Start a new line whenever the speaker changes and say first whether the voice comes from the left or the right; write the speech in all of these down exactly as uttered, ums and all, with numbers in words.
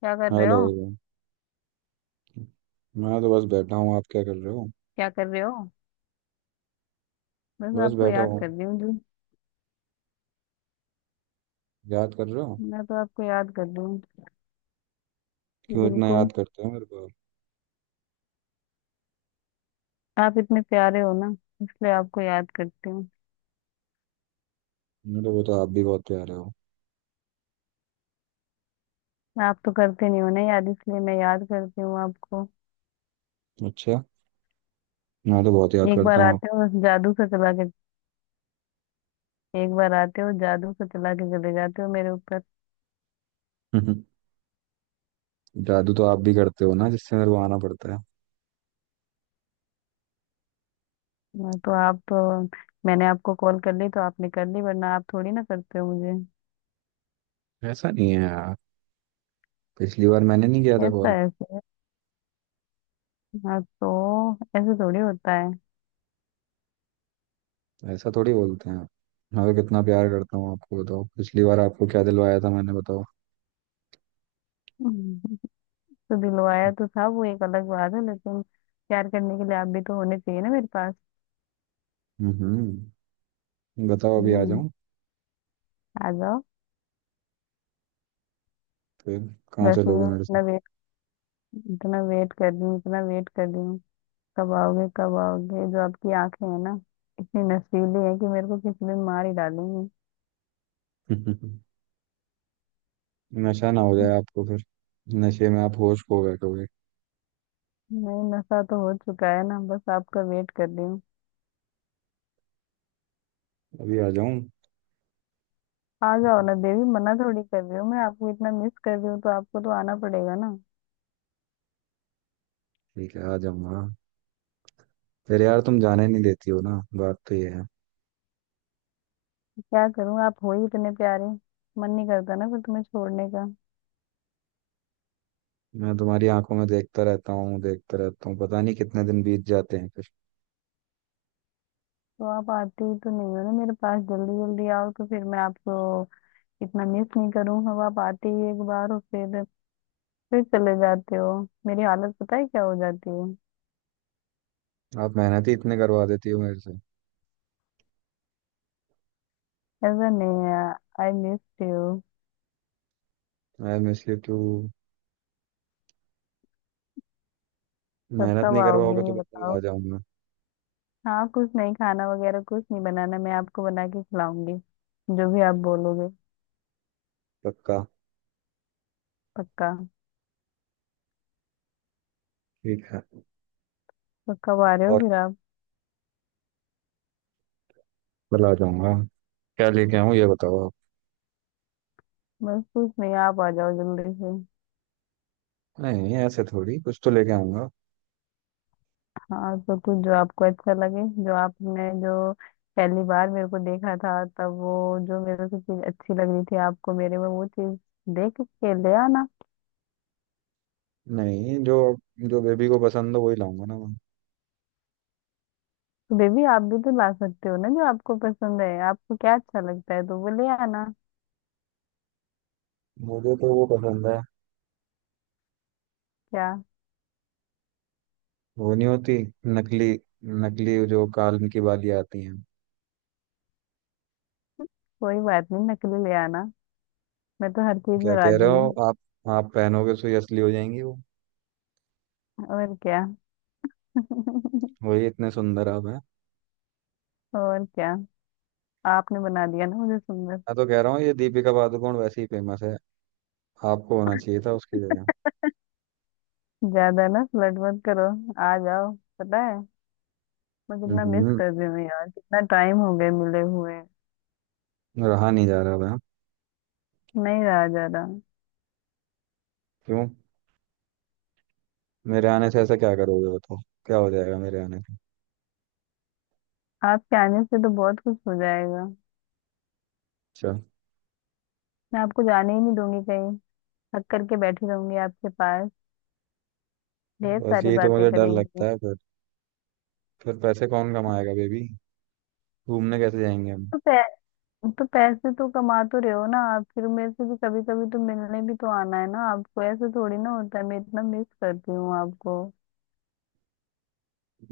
left: क्या कर रहे
right: हेलो।
left: हो?
right: मैं तो बस बैठा हूँ, आप क्या कर रहे हो?
left: क्या कर रहे हो? बस
right: बस
left: आपको
right: बैठा
left: याद
right: हूँ।
left: कर रही हूँ जी।
right: याद कर रहे हो?
left: मैं तो आपको याद कर रही हूँ।
right: क्यों इतना
left: बिल्कुल।
right: याद करते हो मेरे को?
left: आप इतने प्यारे हो ना, इसलिए आपको याद करती हूँ।
right: मैं तो वो तो आप भी बहुत प्यारे हो।
left: आप तो करते नहीं हो ना याद, इसलिए मैं याद करती हूँ आपको।
right: अच्छा। मैं तो बहुत याद
left: एक
right: करता
left: बार
right: हूँ आप।
left: आते हो बस जादू से चला के। एक बार आते हो जादू से चला के चले जाते हो मेरे ऊपर।
right: जादू तो आप भी करते हो ना, जिससे मेरे को आना पड़ता है।
left: मैं तो आप तो मैंने आपको कॉल कर ली तो आपने कर ली, वरना आप थोड़ी ना करते हो मुझे।
right: ऐसा नहीं है यार। पिछली बार मैंने नहीं किया था
left: कैसा
right: कॉल।
left: है ऐसे? हाँ तो ऐसे थोड़ी होता
right: ऐसा थोड़ी बोलते हैं। मैं तो कितना प्यार करता हूँ आपको। बताओ पिछली बार आपको क्या दिलवाया था मैंने, बताओ।
left: है। तो दिलवाया तो था वो एक अलग बात है, लेकिन प्यार करने के लिए आप भी तो होने चाहिए ना मेरे पास।
right: हम्म बताओ, अभी आ
left: हम्म।
right: जाऊँ?
left: आ जाओ।
right: फिर कहाँ
left: वैसे
right: चलोगे
left: भी
right: मेरे
left: इतना वेट इतना वेट कर रही हूँ, इतना वेट कर रही हूँ। कब आओगे? कब आओगे? जो आपकी आंखें हैं ना, इतनी नशीली है कि मेरे को किसी दिन मार ही डालेंगी।
right: से? नशा ना हो जाए आपको फिर। नशे में आप होश खो बैठोगे।
left: नहीं नशा तो हो चुका है ना, बस आपका वेट कर रही हूँ।
right: अभी आ जाऊं?
left: आ जाओ ना देवी, मना थोड़ी कर रही हूँ मैं, आपको इतना मिस कर रही हूँ तो आपको तो आना पड़ेगा ना।
right: ठीक है, आ जाऊंगा। फिर यार तुम जाने नहीं देती हो ना। बात तो ये है।
left: क्या करूँ, आप हो ही इतने प्यारे। मन नहीं करता ना फिर तुम्हें छोड़ने का।
right: मैं तुम्हारी आंखों में देखता रहता हूँ, देखता रहता हूँ, पता नहीं कितने दिन बीत जाते हैं फिर।
left: तो आप आते ही तो नहीं हो ना मेरे पास, जल्दी जल्दी आओ तो फिर मैं आपको इतना मिस नहीं करूँ। अब आप आते ही एक बार और फिर फिर चले जाते हो। मेरी हालत पता है क्या हो जाती है।
right: आप मेहनत ही इतने करवा देती हो मेरे से।
left: ऐसा नहीं है। I miss you.
right: I miss you too.
left: कब
right: मेहनत
left: कब
right: नहीं
left: आओगे
right: करवाओगे तो
left: ये
right: बताओ, आ
left: बताओ।
right: जाऊंगा।
left: हाँ कुछ नहीं, खाना वगैरह कुछ नहीं बनाना, मैं आपको बना के खिलाऊंगी जो भी आप बोलोगे।
right: पक्का।
left: पक्का।
right: ठीक है।
left: तो कब आ रहे हो
right: और
left: फिर आप?
right: कल आ जाऊंगा। क्या लेके आऊँ ये बताओ आप।
left: बस कुछ नहीं, आप आ जाओ जल्दी से।
right: नहीं, ऐसे थोड़ी, कुछ तो लेके आऊंगा।
left: हाँ तो कुछ जो आपको अच्छा लगे, जो आपने जो पहली बार मेरे को देखा था तब वो जो मेरे को चीज अच्छी लग रही थी आपको मेरे में, वो चीज देख के ले आना।
right: नहीं, जो जो बेबी को पसंद हो वही लाऊंगा ना मैं।
left: तो बेबी आप भी तो ला सकते हो ना, जो आपको पसंद है, आपको क्या अच्छा लगता है तो वो ले आना।
right: मुझे तो वो पसंद है।
left: क्या?
right: वो नहीं होती, नकली। नकली जो कान की बालियां आती हैं।
left: कोई बात नहीं, नकली ले आना। मैं तो हर चीज
right: क्या
left: में
right: कह
left: राजी
right: रहे
left: हूँ।
right: हो आप? आप पहनोगे तो ये असली हो जाएंगी वो।
left: और क्या।
right: वही, इतने सुंदर आप हैं।
left: और क्या, आपने बना दिया ना मुझे सुंदर।
right: मैं तो कह रहा हूँ, ये दीपिका पादुकोण वैसे ही फेमस है। आपको होना चाहिए था उसकी जगह।
left: ज्यादा ना फ्लर्ट मत करो। आ जाओ। पता है मैं कितना मिस
right: हम्म।
left: कर रही हूँ यार, कितना टाइम हो गया मिले हुए।
right: रहा नहीं जा रहा मैं।
left: नहीं रहा जा रहा।
right: क्यों? मेरे आने से ऐसा क्या करोगे बताओ? क्या हो जाएगा मेरे आने से?
left: आपके आने से तो बहुत कुछ हो जाएगा।
right: अच्छा।
left: मैं आपको जाने ही नहीं दूंगी कहीं। थक करके बैठी रहूंगी आपके पास। ढेर
right: बस
left: सारी
right: यही तो
left: बातें
right: मुझे डर लगता
left: करेंगी।
right: है फिर। फिर पैसे कौन कमाएगा बेबी? घूमने कैसे जाएंगे हम?
left: तो पै, तो पैसे तो कमा तो रहे हो ना आप, फिर मेरे से भी कभी कभी तो मिलने भी तो आना है ना आपको, ऐसे थोड़ी ना होता है, मैं इतना मिस करती हूँ आपको।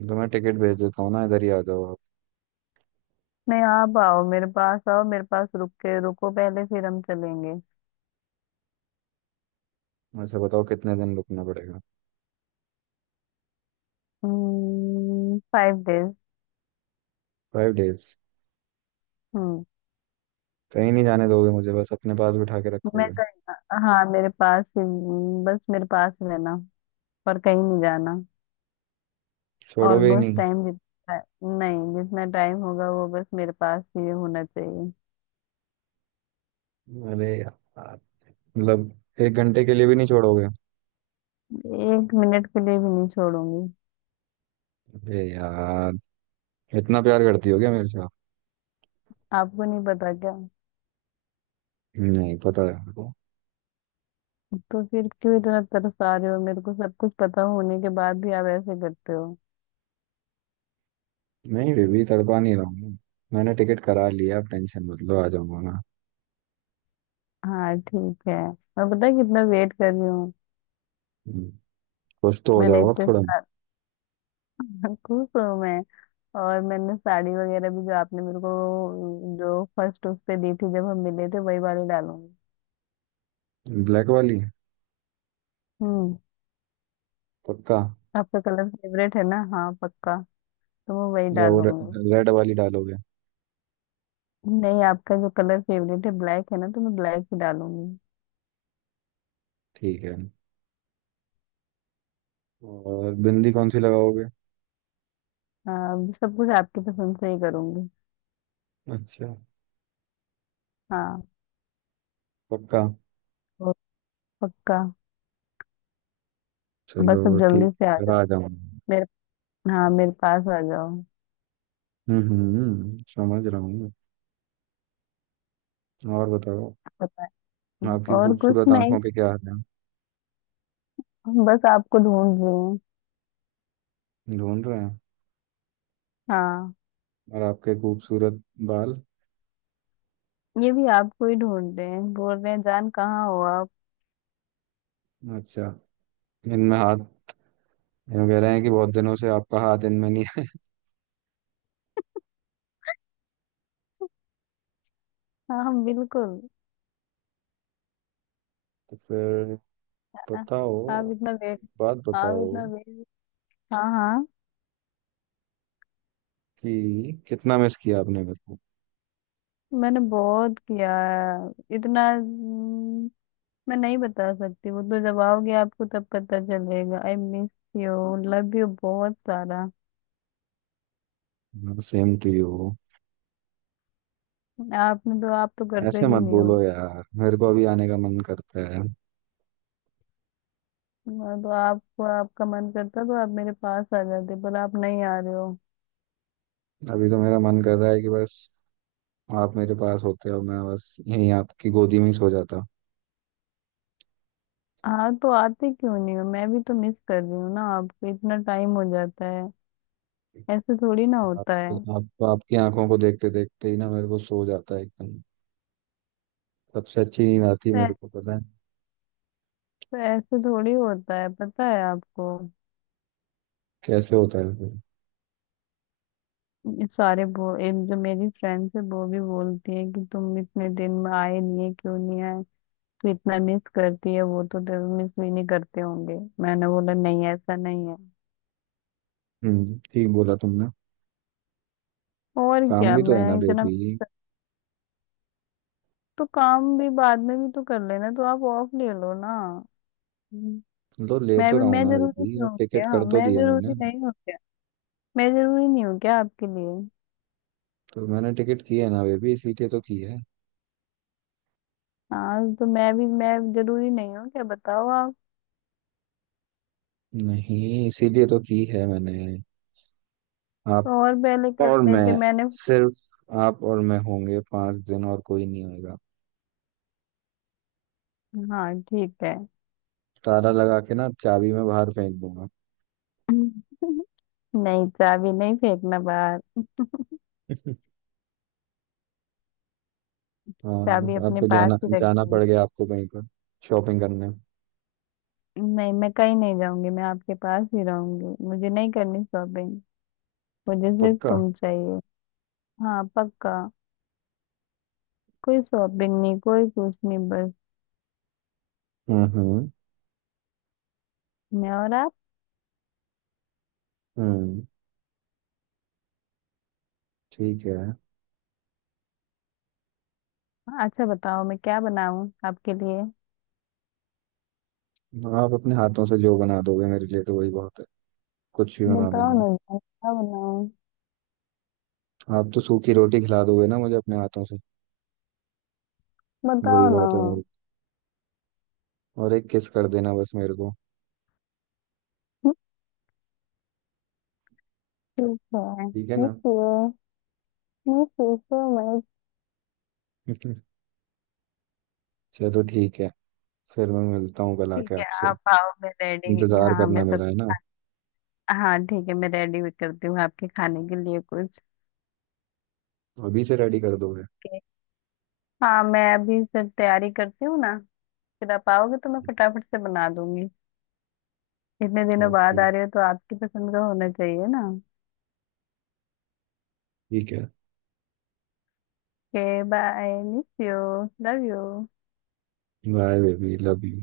right: तो मैं टिकट भेज देता हूँ ना, इधर ही आ जाओ आप।
left: नहीं आप आओ मेरे पास, आओ मेरे पास, रुक के रुको पहले फिर हम चलेंगे।
right: वैसे बताओ कितने दिन रुकना पड़ेगा?
left: Five days. Hmm. five days।
right: Five days?
left: हम्म।
right: कहीं नहीं जाने दोगे मुझे, बस अपने पास बिठा के
left: मैं
right: रखोगे?
left: कहीं हाँ मेरे पास ही, बस मेरे पास रहना, पर कहीं नहीं जाना।
right: छोड़ोगे ही
left: ऑलमोस्ट
right: नहीं?
left: टाइम जितना नहीं जितना टाइम होगा वो बस मेरे पास ही होना चाहिए।
right: अरे यार, मतलब एक घंटे के लिए भी नहीं छोड़ोगे?
left: एक मिनट के लिए भी नहीं छोड़ूंगी।
right: अरे यार, इतना प्यार करती हो क्या मेरे से आप?
left: आपको नहीं पता क्या।
right: नहीं पता है आपको?
left: तो फिर क्यों इतना तरसा रहे हो मेरे को, सब कुछ पता होने के बाद भी आप ऐसे करते हो।
right: नहीं बेबी, तड़पा नहीं रहा हूँ। मैंने टिकट करा लिया, आप टेंशन मत लो, आ जाऊंगा ना।
left: हाँ ठीक है, मैं पता है कितना वेट कर रही हूँ।
right: हम्म, कुछ तो हो
left: मैंने
right: जाओ आप
left: इतने
right: थोड़ा।
left: खुश हूँ मैं। और मैंने साड़ी वगैरह भी जो आपने मेरे को जो फर्स्ट उस पे दी थी जब हम मिले थे, वही वाली डालूंगी।
right: ब्लैक वाली?
left: हम्म।
right: पक्का?
left: आपका कलर फेवरेट है ना, हाँ पक्का, तो मैं वही
right: या वो
left: डालूंगी।
right: रेड वाली डालोगे?
left: नहीं आपका जो कलर फेवरेट है ब्लैक है ना, तो मैं ब्लैक ही डालूंगी।
right: ठीक है। और बिंदी कौन सी लगाओगे?
left: हाँ अभी सब कुछ आपकी पसंद से ही करूंगी।
right: अच्छा।
left: हाँ।
right: पक्का।
left: तो पक्का।
right: चलो
left: बस अब जल्दी
right: ठीक
left: से
right: है,
left: आ
right: फिर आ
left: जाओ
right: जाऊंगा।
left: मेरे, हाँ मेरे पास आ जाओ।
right: हम्म, हम्म, समझ रहा हूँ। और बताओ,
left: पता नहीं,
right: आपकी
left: और कुछ
right: खूबसूरत आंखों
left: नहीं,
right: पे क्या हाल है?
left: बस आपको ढूंढ रही हूँ।
right: ढूंढ रहे हैं?
left: हाँ।
right: और आपके खूबसूरत बाल?
left: ये भी आपको ही ढूंढ रहे हैं, बोल रहे हैं जान कहाँ हो आप।
right: अच्छा। इनमें हाथ, ये कह रहे हैं कि बहुत दिनों से आपका हाथ इनमें नहीं है।
left: हाँ हम बिल्कुल।
right: तो फिर
left: आ-
right: बताओ,
left: आप इतना वेट
right: बात
left: आप
right: बताओ
left: इतना वेट। हाँ हाँ।
right: कि कितना मिस किया आपने मेरे
left: मैंने बहुत किया है। इतना हम्म, मैं नहीं बता सकती, वो तो जब आओगे आपको तब पता चलेगा। I miss you. Love you बहुत सारा।
right: को? Same to you.
left: आपने तो, आप तो करते
right: ऐसे
left: भी
right: मत
left: नहीं हो।
right: बोलो यार, मेरे को अभी आने का मन करता है।
left: मैं तो आपको, आपका मन करता तो आप मेरे पास आ जाते पर आप नहीं आ रहे हो।
right: अभी तो मेरा मन कर रहा है कि बस आप मेरे पास होते हो, मैं बस यहीं आपकी गोदी में ही सो जाता।
left: हाँ तो आते क्यों नहीं हो, मैं भी तो मिस कर रही हूँ ना आपको, इतना टाइम हो जाता है, ऐसे थोड़ी ना
right: आप,
left: होता है।
right: आप आपकी आंखों को देखते देखते ही ना मेरे को सो जाता है एकदम। सबसे अच्छी नींद आती है मेरे
left: ऐसे
right: को, पता है?
left: ऐसे थोड़ी होता है पता है आपको।
right: कैसे होता है फिर?
left: ये सारे बो ये जो मेरी फ्रेंड्स है वो भी बोलती है कि तुम इतने दिन में आए नहीं है क्यों नहीं आए, तू इतना मिस करती है वो तो तेरे मिस भी नहीं करते होंगे। मैंने बोला नहीं ऐसा नहीं है।
right: हम्म ठीक बोला तुमने।
left: और
right: काम
left: क्या,
right: भी तो
left: मैं
right: है ना
left: इतना
right: बेबी।
left: तो काम भी बाद में भी तो कर लेना, तो आप ऑफ ले लो ना। हम्म।
right: तो ले
left: मैं
right: तो
left: भी
right: रहा हूँ
left: मैं
right: ना
left: जरूरी
right: बेबी,
left: नहीं
right: अब
left: हूँ
right: टिकट
left: क्या,
right: कर तो
left: मैं
right: दिया
left: जरूरी
right: मैंने।
left: नहीं हूँ क्या, मैं जरूरी नहीं हूँ क्या आपके लिए।
right: तो मैंने टिकट की है ना बेबी, इसीलिए तो की है।
left: हाँ तो मैं भी मैं जरूरी नहीं हूँ क्या बताओ आप।
right: नहीं, इसीलिए तो की है मैंने। आप
left: और पहले कर
right: और
left: लेते
right: मैं,
left: मैंने।
right: सिर्फ आप और मैं होंगे पांच दिन, और कोई नहीं होगा।
left: हाँ ठीक है।
right: ताला लगा के ना चाबी में बाहर फेंक दूंगा।
left: नहीं चाबी नहीं फेंकना बाहर,
right: हाँ,
left: चाबी
right: तो
left: अपने
right: आपको
left: पास
right: जाना
left: ही
right: जाना
left: रखेंगे।
right: पड़ गया आपको कहीं पर, शॉपिंग करने?
left: नहीं मैं कहीं नहीं जाऊंगी, मैं आपके पास ही रहूंगी, मुझे नहीं करनी शॉपिंग, मुझे सिर्फ
right: पक्का।
left: तुम चाहिए। हाँ पक्का। कोई शॉपिंग नहीं, कोई कुछ नहीं, बस
right: हम्म, हम्म,
left: मैं और आप।
right: हम्म, ठीक है।
left: अच्छा बताओ मैं क्या बनाऊं आपके लिए,
right: आप अपने हाथों से जो बना दोगे मेरे लिए, तो वही बहुत है। कुछ भी बना
left: बताओ
right: देना।
left: ना जान, क्या बनाऊं,
right: आप तो सूखी रोटी खिला दोगे ना मुझे अपने हाथों से, वही
left: बताओ ना।
right: बहुत है मेरे लिए। और एक किस कर देना बस मेरे को।
left: ठीक है
right: ठीक है ना?
left: ठीक है। मैं सोचो मैं
right: चलो ठीक है। फिर मैं मिलता हूँ कल
left: ठीक
right: आके
left: है
right: आपसे।
left: आप आओ, मैं रेडी,
right: इंतजार
left: हाँ
right: करना
left: मैं
right: मेरा,
left: सब,
right: है ना?
left: हाँ ठीक है, मैं रेडी भी करती हूँ आपके खाने के लिए कुछ।
right: अभी से रेडी कर दोगे?
left: के हाँ मैं अभी सब तैयारी करती हूँ ना, फिर आप आओगे तो मैं फटाफट से बना दूंगी, इतने दिनों
right: ओके,
left: बाद आ रहे हो तो आपकी पसंद का होना चाहिए ना।
right: ठीक है।
left: Okay, bye, miss you, love you.
right: Bye baby, love you.